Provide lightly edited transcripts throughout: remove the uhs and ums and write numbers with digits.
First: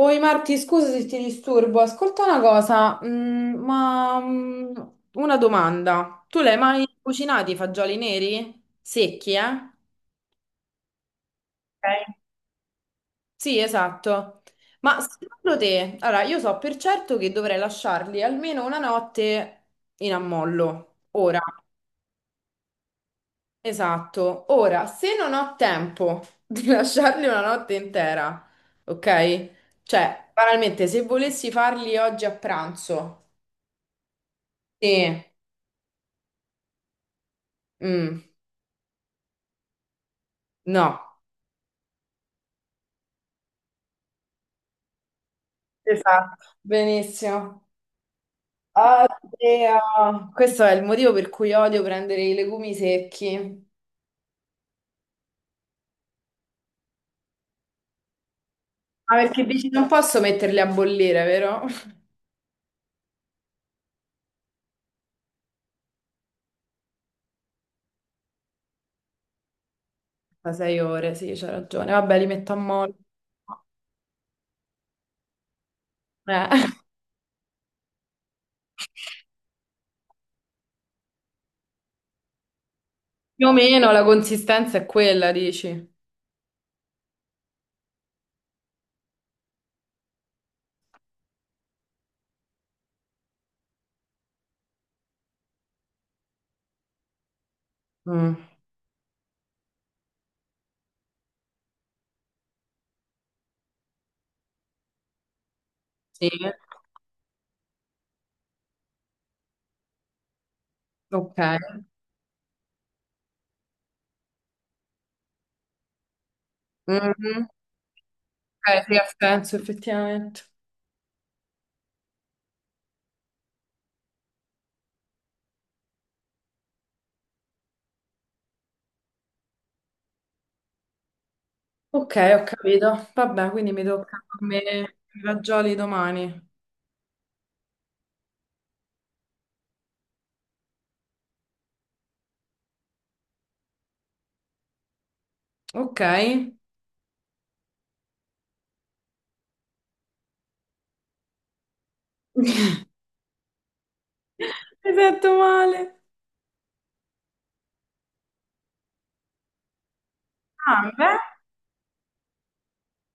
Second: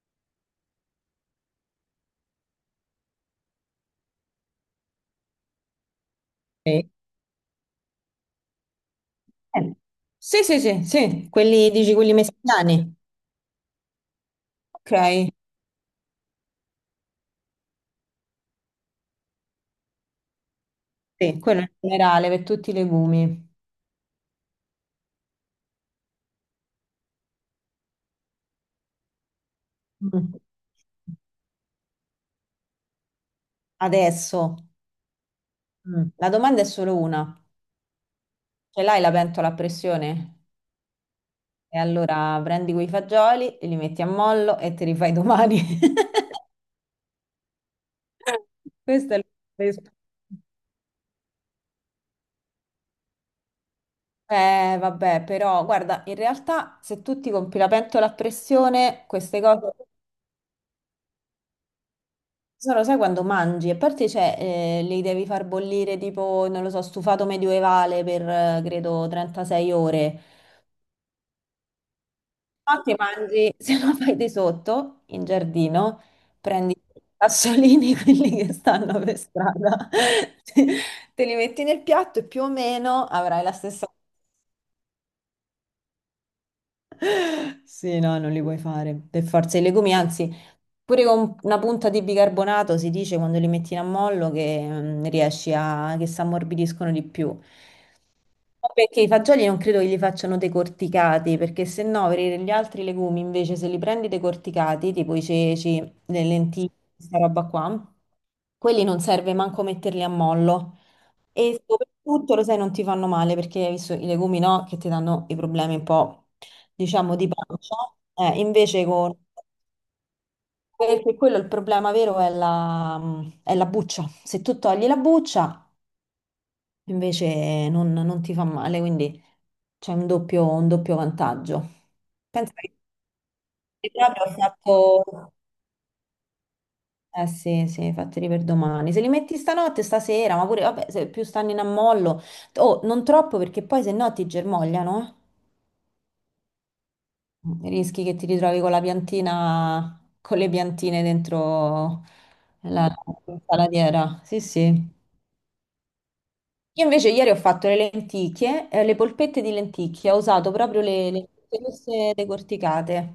Oi Marti, scusa se ti disturbo, ascolta una cosa, ma una domanda. Tu l'hai mai Eh, cucinati i fagioli neri? Secchi, eh? Sì, sì, sì, sì, quelli, dici quelli Ok. messicani. Sì, esatto. Ok, Ma secondo te, allora io so per certo che dovrei lasciarli almeno una notte in ammollo. sì, Ora, quello in generale per tutti i legumi. esatto. Ora, se non ho tempo di lasciarli una notte intera, ok? Cioè, Mm. banalmente, se volessi farli oggi a pranzo, Adesso, sì. La domanda è solo una. Mm, Ce l'hai la pentola a pressione? no. E allora prendi quei fagioli, li metti a mollo e te li fai domani. Esatto, benissimo. Questa è la risposta. Oddio. Questo è il motivo per cui odio prendere i legumi secchi. Vabbè, però guarda, in realtà se tu ti compri la pentola a pressione, Ma queste perché dici cose. non posso metterli a bollire, vero? Solo sai quando mangi, a parte cioè, li devi far bollire tipo, non lo so, stufato medievale per credo 36 ore. Da 6 ore, sì, c'ha ragione. Vabbè, li metto a No, ti mollo. mangi, se no fai di sotto in giardino, Eh. prendi i sassolini, quelli che stanno per strada, te li metti nel piatto e più o meno avrai Più o la stessa. meno la consistenza è quella, dici? Sì, no, non li puoi fare. Per forza i legumi, anzi, pure con una punta di bicarbonato si dice quando li metti in ammollo che riesci a che si ammorbidiscono di più. Mm, Ma perché i fagioli non credo che li facciano decorticati, perché se no per gli altri legumi invece se li prendi decorticati, tipo i ceci, le sì, lenticchie, questa roba qua, quelli non serve manco metterli a mollo. ok. E soprattutto, lo sai, non ti fanno male perché hai visto i legumi, no? Che ti danno i problemi un po', diciamo, di Mhm. pancia. Ok, Invece sì, ha con... senso, effettivamente. Perché quello il problema vero è la buccia. Se tu togli la buccia, invece non ti fa male, quindi c'è un doppio vantaggio. Ok, ho Penso che capito. Vabbè, quindi mi tocca proprio ho a me i fatto... fagioli domani. Eh sì, sì, fateli per domani. Se li metti stanotte, stasera, ma pure, vabbè, se più stanno in ammollo... Oh, non troppo perché poi se no ti germogliano, eh. Ok. Rischi che ti ritrovi con la piantina, con le piantine dentro la la salatiera. Sì, sì. Hai fatto male. Io invece ieri ho fatto le lenticchie, le polpette di lenticchie, ho usato proprio Ah, le beh. lenticchie queste decorticate.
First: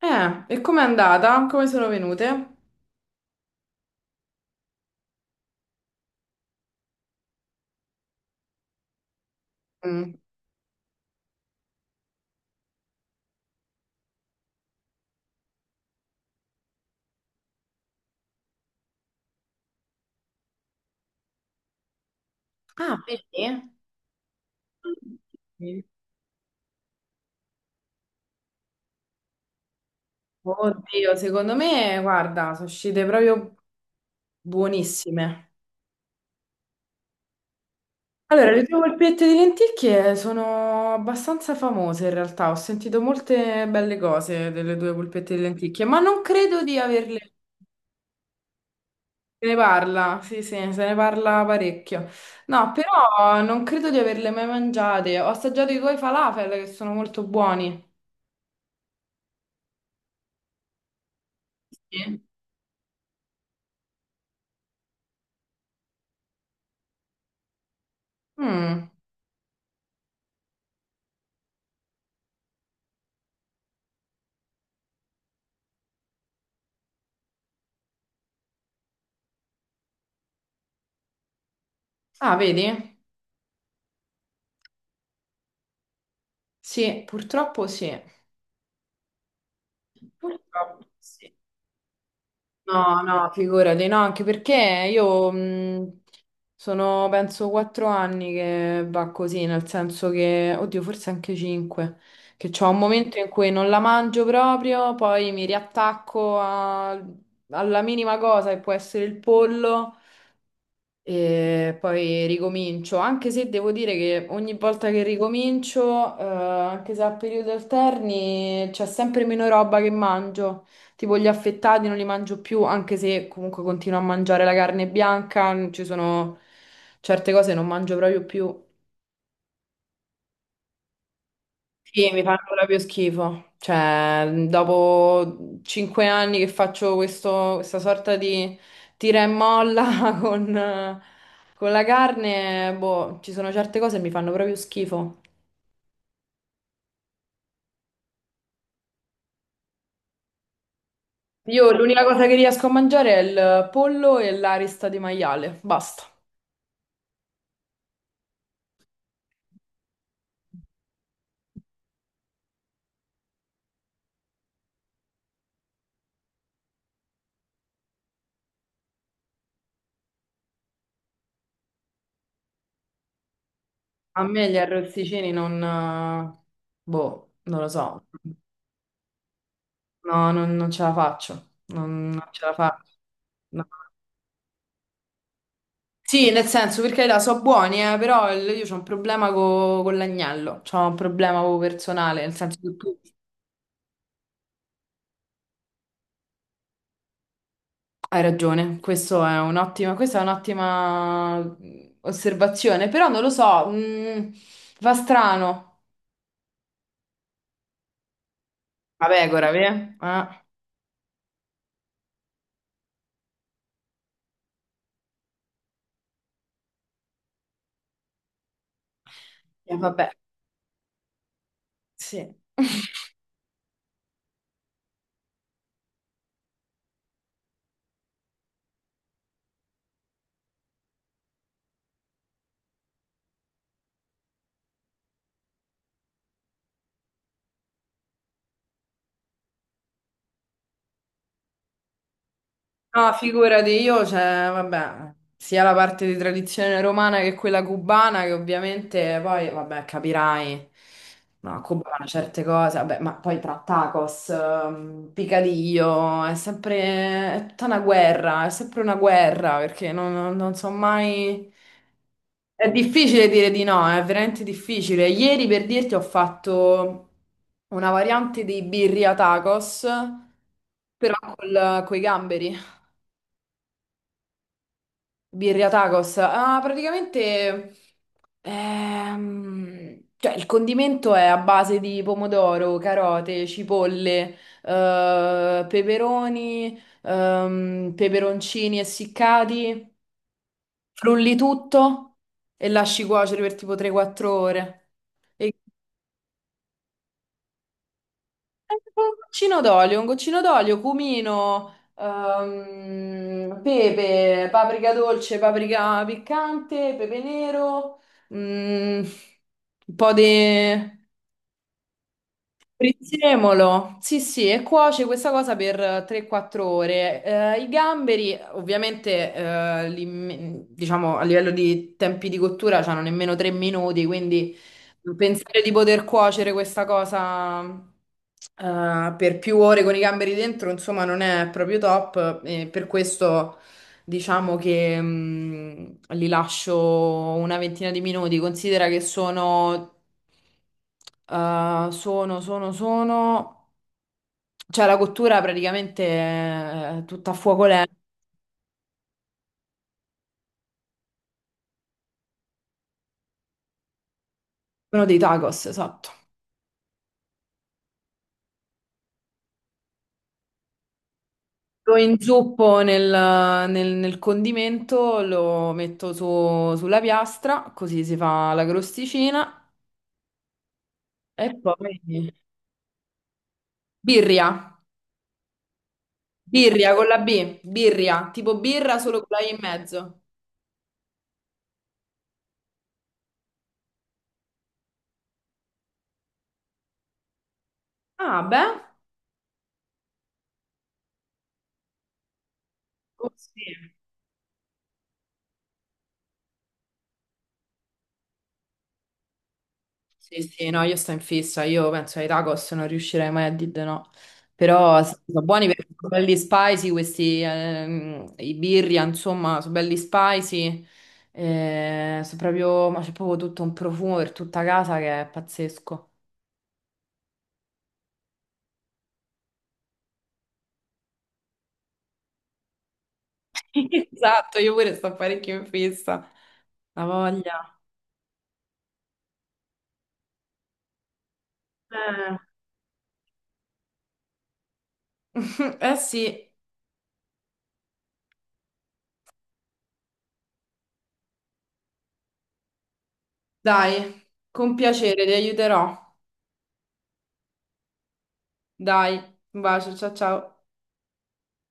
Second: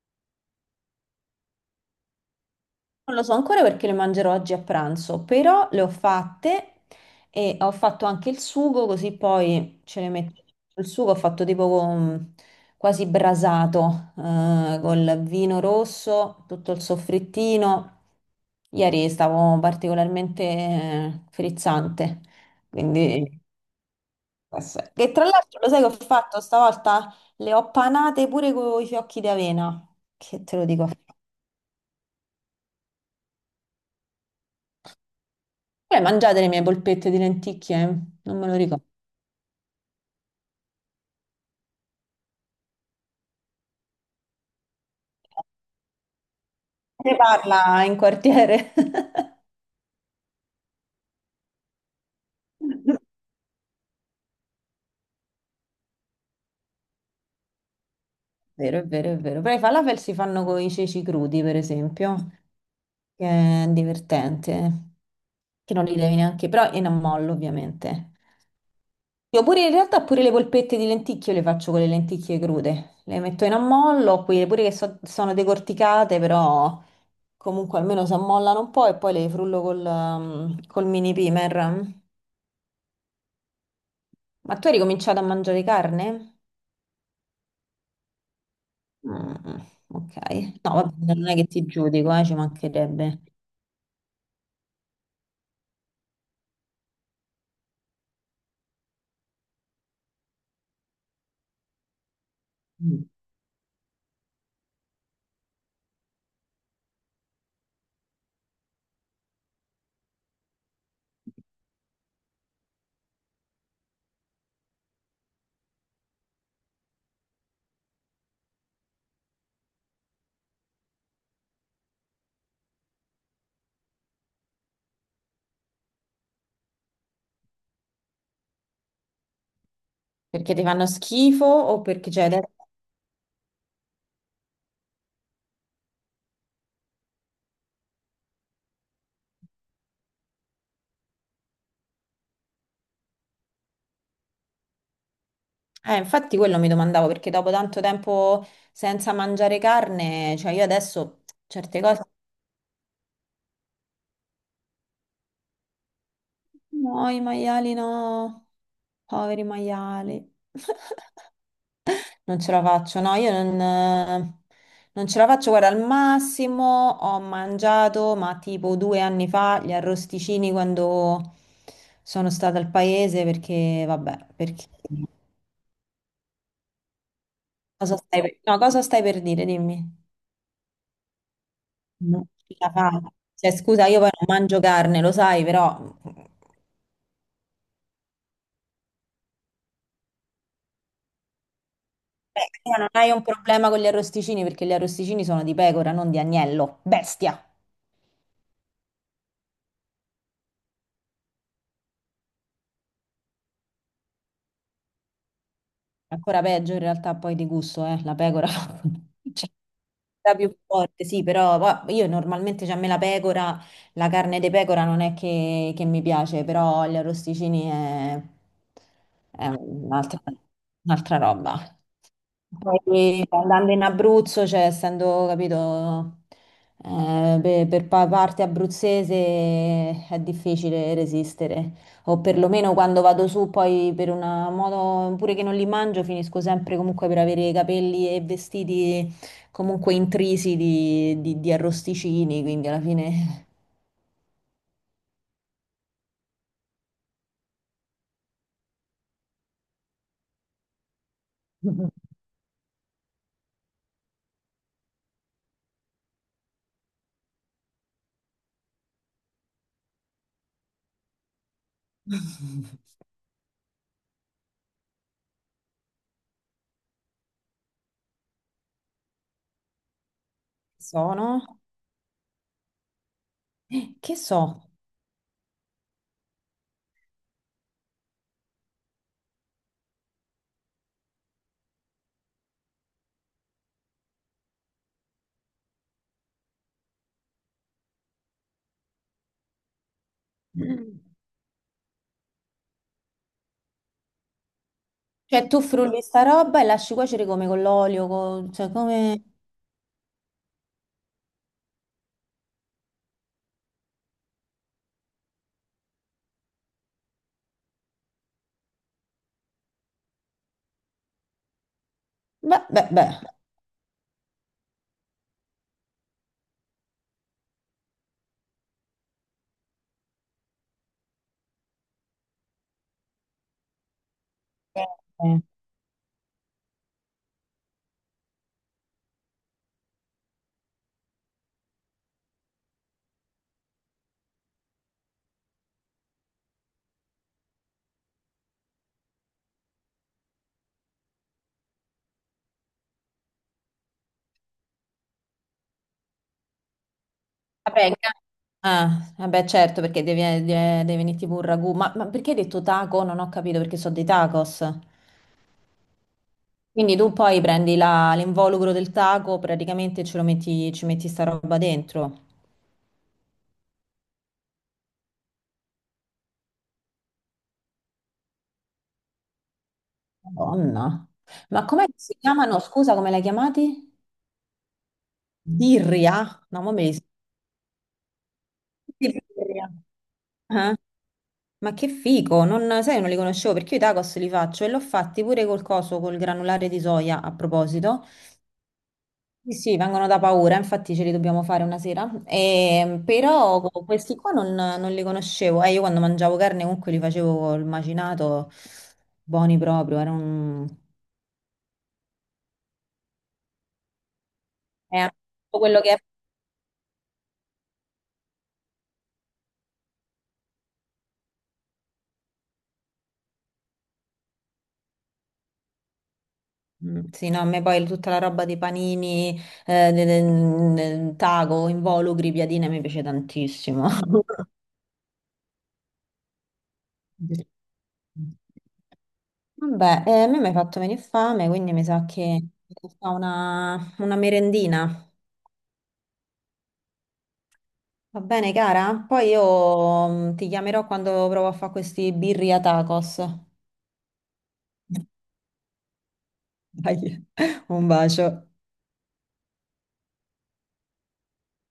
E com'è andata? Come sono venute? Non lo so ancora perché le mangerò oggi a pranzo, però le ho fatte e ho fatto anche il sugo, così poi ce le Mm. metto. Il sugo ho fatto tipo con- quasi brasato, col vino rosso, tutto il soffrittino. Ieri stavo particolarmente frizzante, Ah, quindi vedi? questo è. Che tra l'altro lo Mm. sai che ho fatto stavolta? Le ho panate pure con i fiocchi di avena, che te lo dico. Oddio, secondo me, guarda, sono uscite proprio buonissime. Voi mangiate le mie polpette di lenticchie? Non me Allora, lo le tue ricordo. polpette di lenticchie sono abbastanza famose in realtà. Ho sentito molte belle cose delle tue polpette di lenticchie, ma non credo di Ne averle. parla in quartiere. Se ne parla, sì, sì, se ne parla parecchio. No, però non credo di averle mai mangiate. Ho assaggiato i coi falafel che sono molto buoni. Vero, è vero, è vero. Però i falafel si fanno con i ceci crudi, per esempio, Sì. che è divertente, che non li devi neanche, però in ammollo, ovviamente. Mm. Io pure in realtà pure le polpette di lenticchie io le faccio con le lenticchie crude. Le metto in ammollo, quelle pure che so- sono decorticate, però comunque almeno si ammollano un po' e poi le frullo col, col mini primer. Ah, vedi? Ma tu hai ricominciato a mangiare carne? Sì, purtroppo sì. Mm, ok. No, Purtroppo vabbè, non sì. è che ti giudico, ci No, mancherebbe. no, figurati, no, anche perché io sono penso 4 anni che va così, nel senso che, oddio, forse anche 5, che c'ho un Mm. momento in cui non la mangio proprio, poi mi riattacco alla minima cosa che può essere il pollo e poi ricomincio, anche se devo dire che ogni volta che ricomincio, anche se a periodi alterni, c'è sempre meno roba che mangio. Tipo gli affettati non li mangio più, anche se comunque continuo a mangiare la carne bianca, ci sono certe cose che non mangio proprio più. Perché ti fanno schifo o Sì, perché mi c'è... fanno proprio schifo. Cioè, dopo 5 anni che faccio questa sorta di tira e molla con, eh, con la carne, boh, ci sono certe cose che mi fanno proprio schifo. Infatti quello mi domandavo, perché dopo tanto tempo senza mangiare carne, cioè io adesso Io certe cose... l'unica cosa che riesco a mangiare è il pollo e l'arista di maiale, basta. No, i maiali no, poveri maiali. Non ce la faccio, no, io non, Non ce la faccio. Guarda, al massimo ho mangiato, ma tipo due anni fa, gli arrosticini quando sono stata al paese, perché, A vabbè, me gli perché... arrozzicini non... boh, non lo Cosa so. stai per, no, cosa stai per dire? Dimmi. No, non ce la faccio. Non, Non non ce la ce la faccio. faccio. Cioè, No. scusa, io poi non mangio carne, lo sai, però... Sì, nel senso, perché là so buoni, però io ho un problema con l'agnello, ho un problema proprio personale, nel Beh, senso tu che non tu hai un problema con gli arrosticini, perché gli arrosticini sono di pecora, non di agnello. Bestia! hai ragione, questo è un'ottima, questa è un'ottima osservazione, però non lo so, va strano. Ancora peggio in realtà poi di gusto, la pecora. La Cioè, pecora, vero? la più forte, sì, però va- io normalmente, cioè, a me la pecora, la carne di pecora non è che mi piace, però gli arrosticini è Vabbè, un'altra roba. sì. Poi andando in Abruzzo, cioè essendo, capito, pe- per, pa- parte abruzzese è difficile resistere, o perlomeno quando vado su poi per una moto, pure che non li mangio, finisco sempre comunque per avere i capelli e vestiti comunque intrisi di arrosticini, quindi alla No, fine figurati io, cioè, vabbè, sia la parte di tradizione romana che quella cubana, che ovviamente poi, vabbè, capirai, no, a Cuba fanno certe cose, vabbè, ma poi tra tacos, picadillo, è sempre, è tutta una guerra, è sempre una guerra, perché non so mai... È difficile dire di no, è veramente difficile. Ieri per dirti ho fatto una variante di birria tacos, però sono... con i gamberi. Che so? Birria tacos. Ah, praticamente, cioè, il condimento è a base di pomodoro, carote, cipolle, peperoni, peperoncini essiccati. Cioè Frulli tutto e lasci cuocere per tipo 3-4 ore. E tu frulli sta roba e lasci cuocere come con l'olio, co- cioè un come... goccino d'olio, un goccino d'olio, cumino, pepe, paprika dolce, paprika piccante, pepe nero, mm, un po' di Beh, beh, beh. prezzemolo, sì sì, e cuoce questa cosa per 3-4 ore. I gamberi, ovviamente, diciamo a livello di tempi di cottura, hanno nemmeno 3 minuti, quindi Eh, pensare di poter cuocere questa cosa, per più ore con i gamberi dentro, insomma, non è proprio top, e per questo. Diciamo che li lascio una ventina di minuti. Considera che sono. Cioè, la cottura praticamente è tutta a fuoco Vabbè, lento, in ca- ah, vabbè, certo, perché devi, de- deve venirti pure un ragù. Ma perché hai detto taco? Non ho capito perché sono dei tacos. meno dei tacos, esatto. Quindi tu poi prendi la- l'involucro del taco, praticamente ce lo metti, ci metti sta roba Lo dentro. inzuppo nel condimento, lo metto sulla piastra, così si fa la crosticina. Madonna. E Ma com'è poi che si chiamano? Scusa, come l'hai chiamati? birria, Birria? No, ma me birria li con la B, birria, tipo birra solo con la I in birria. mezzo. Eh? Ma che figo, non, sai, non li conoscevo perché io i tacos li faccio e l'ho fatti pure col coso, col granulare di soia a proposito. Ah, beh. Sì, sì, vengono da paura, infatti ce li dobbiamo fare una sera. E, Oh, però sì. co- questi qua non, non li conoscevo. Io quando mangiavo carne comunque li facevo col macinato, buoni proprio. Era Sì, un... sì, no, io sto in fissa, io penso ai tacos non riuscirei mai a dire di no, però è sì, sono tutto buoni quello perché che è... sono belli spicy questi, i birria, insomma, sono belli spicy, sono proprio, ma c'è proprio tutto un profumo per tutta casa che è pazzesco. Mm, sì, no, a me poi tutta la roba dei panini, de- de- de- taco, involucri, piadine, mi piace tantissimo. Esatto, io pure sto parecchio in fissa, la voglia. Vabbè, a me mi hai fatto venire fame, quindi mi sa che Eh. mi fa una merendina. Eh sì, Va bene, cara? Poi io ti chiamerò quando provo a fare questi birria tacos. dai, con piacere, ti aiuterò, Dai, un bacio. dai, un bacio, ciao ciao.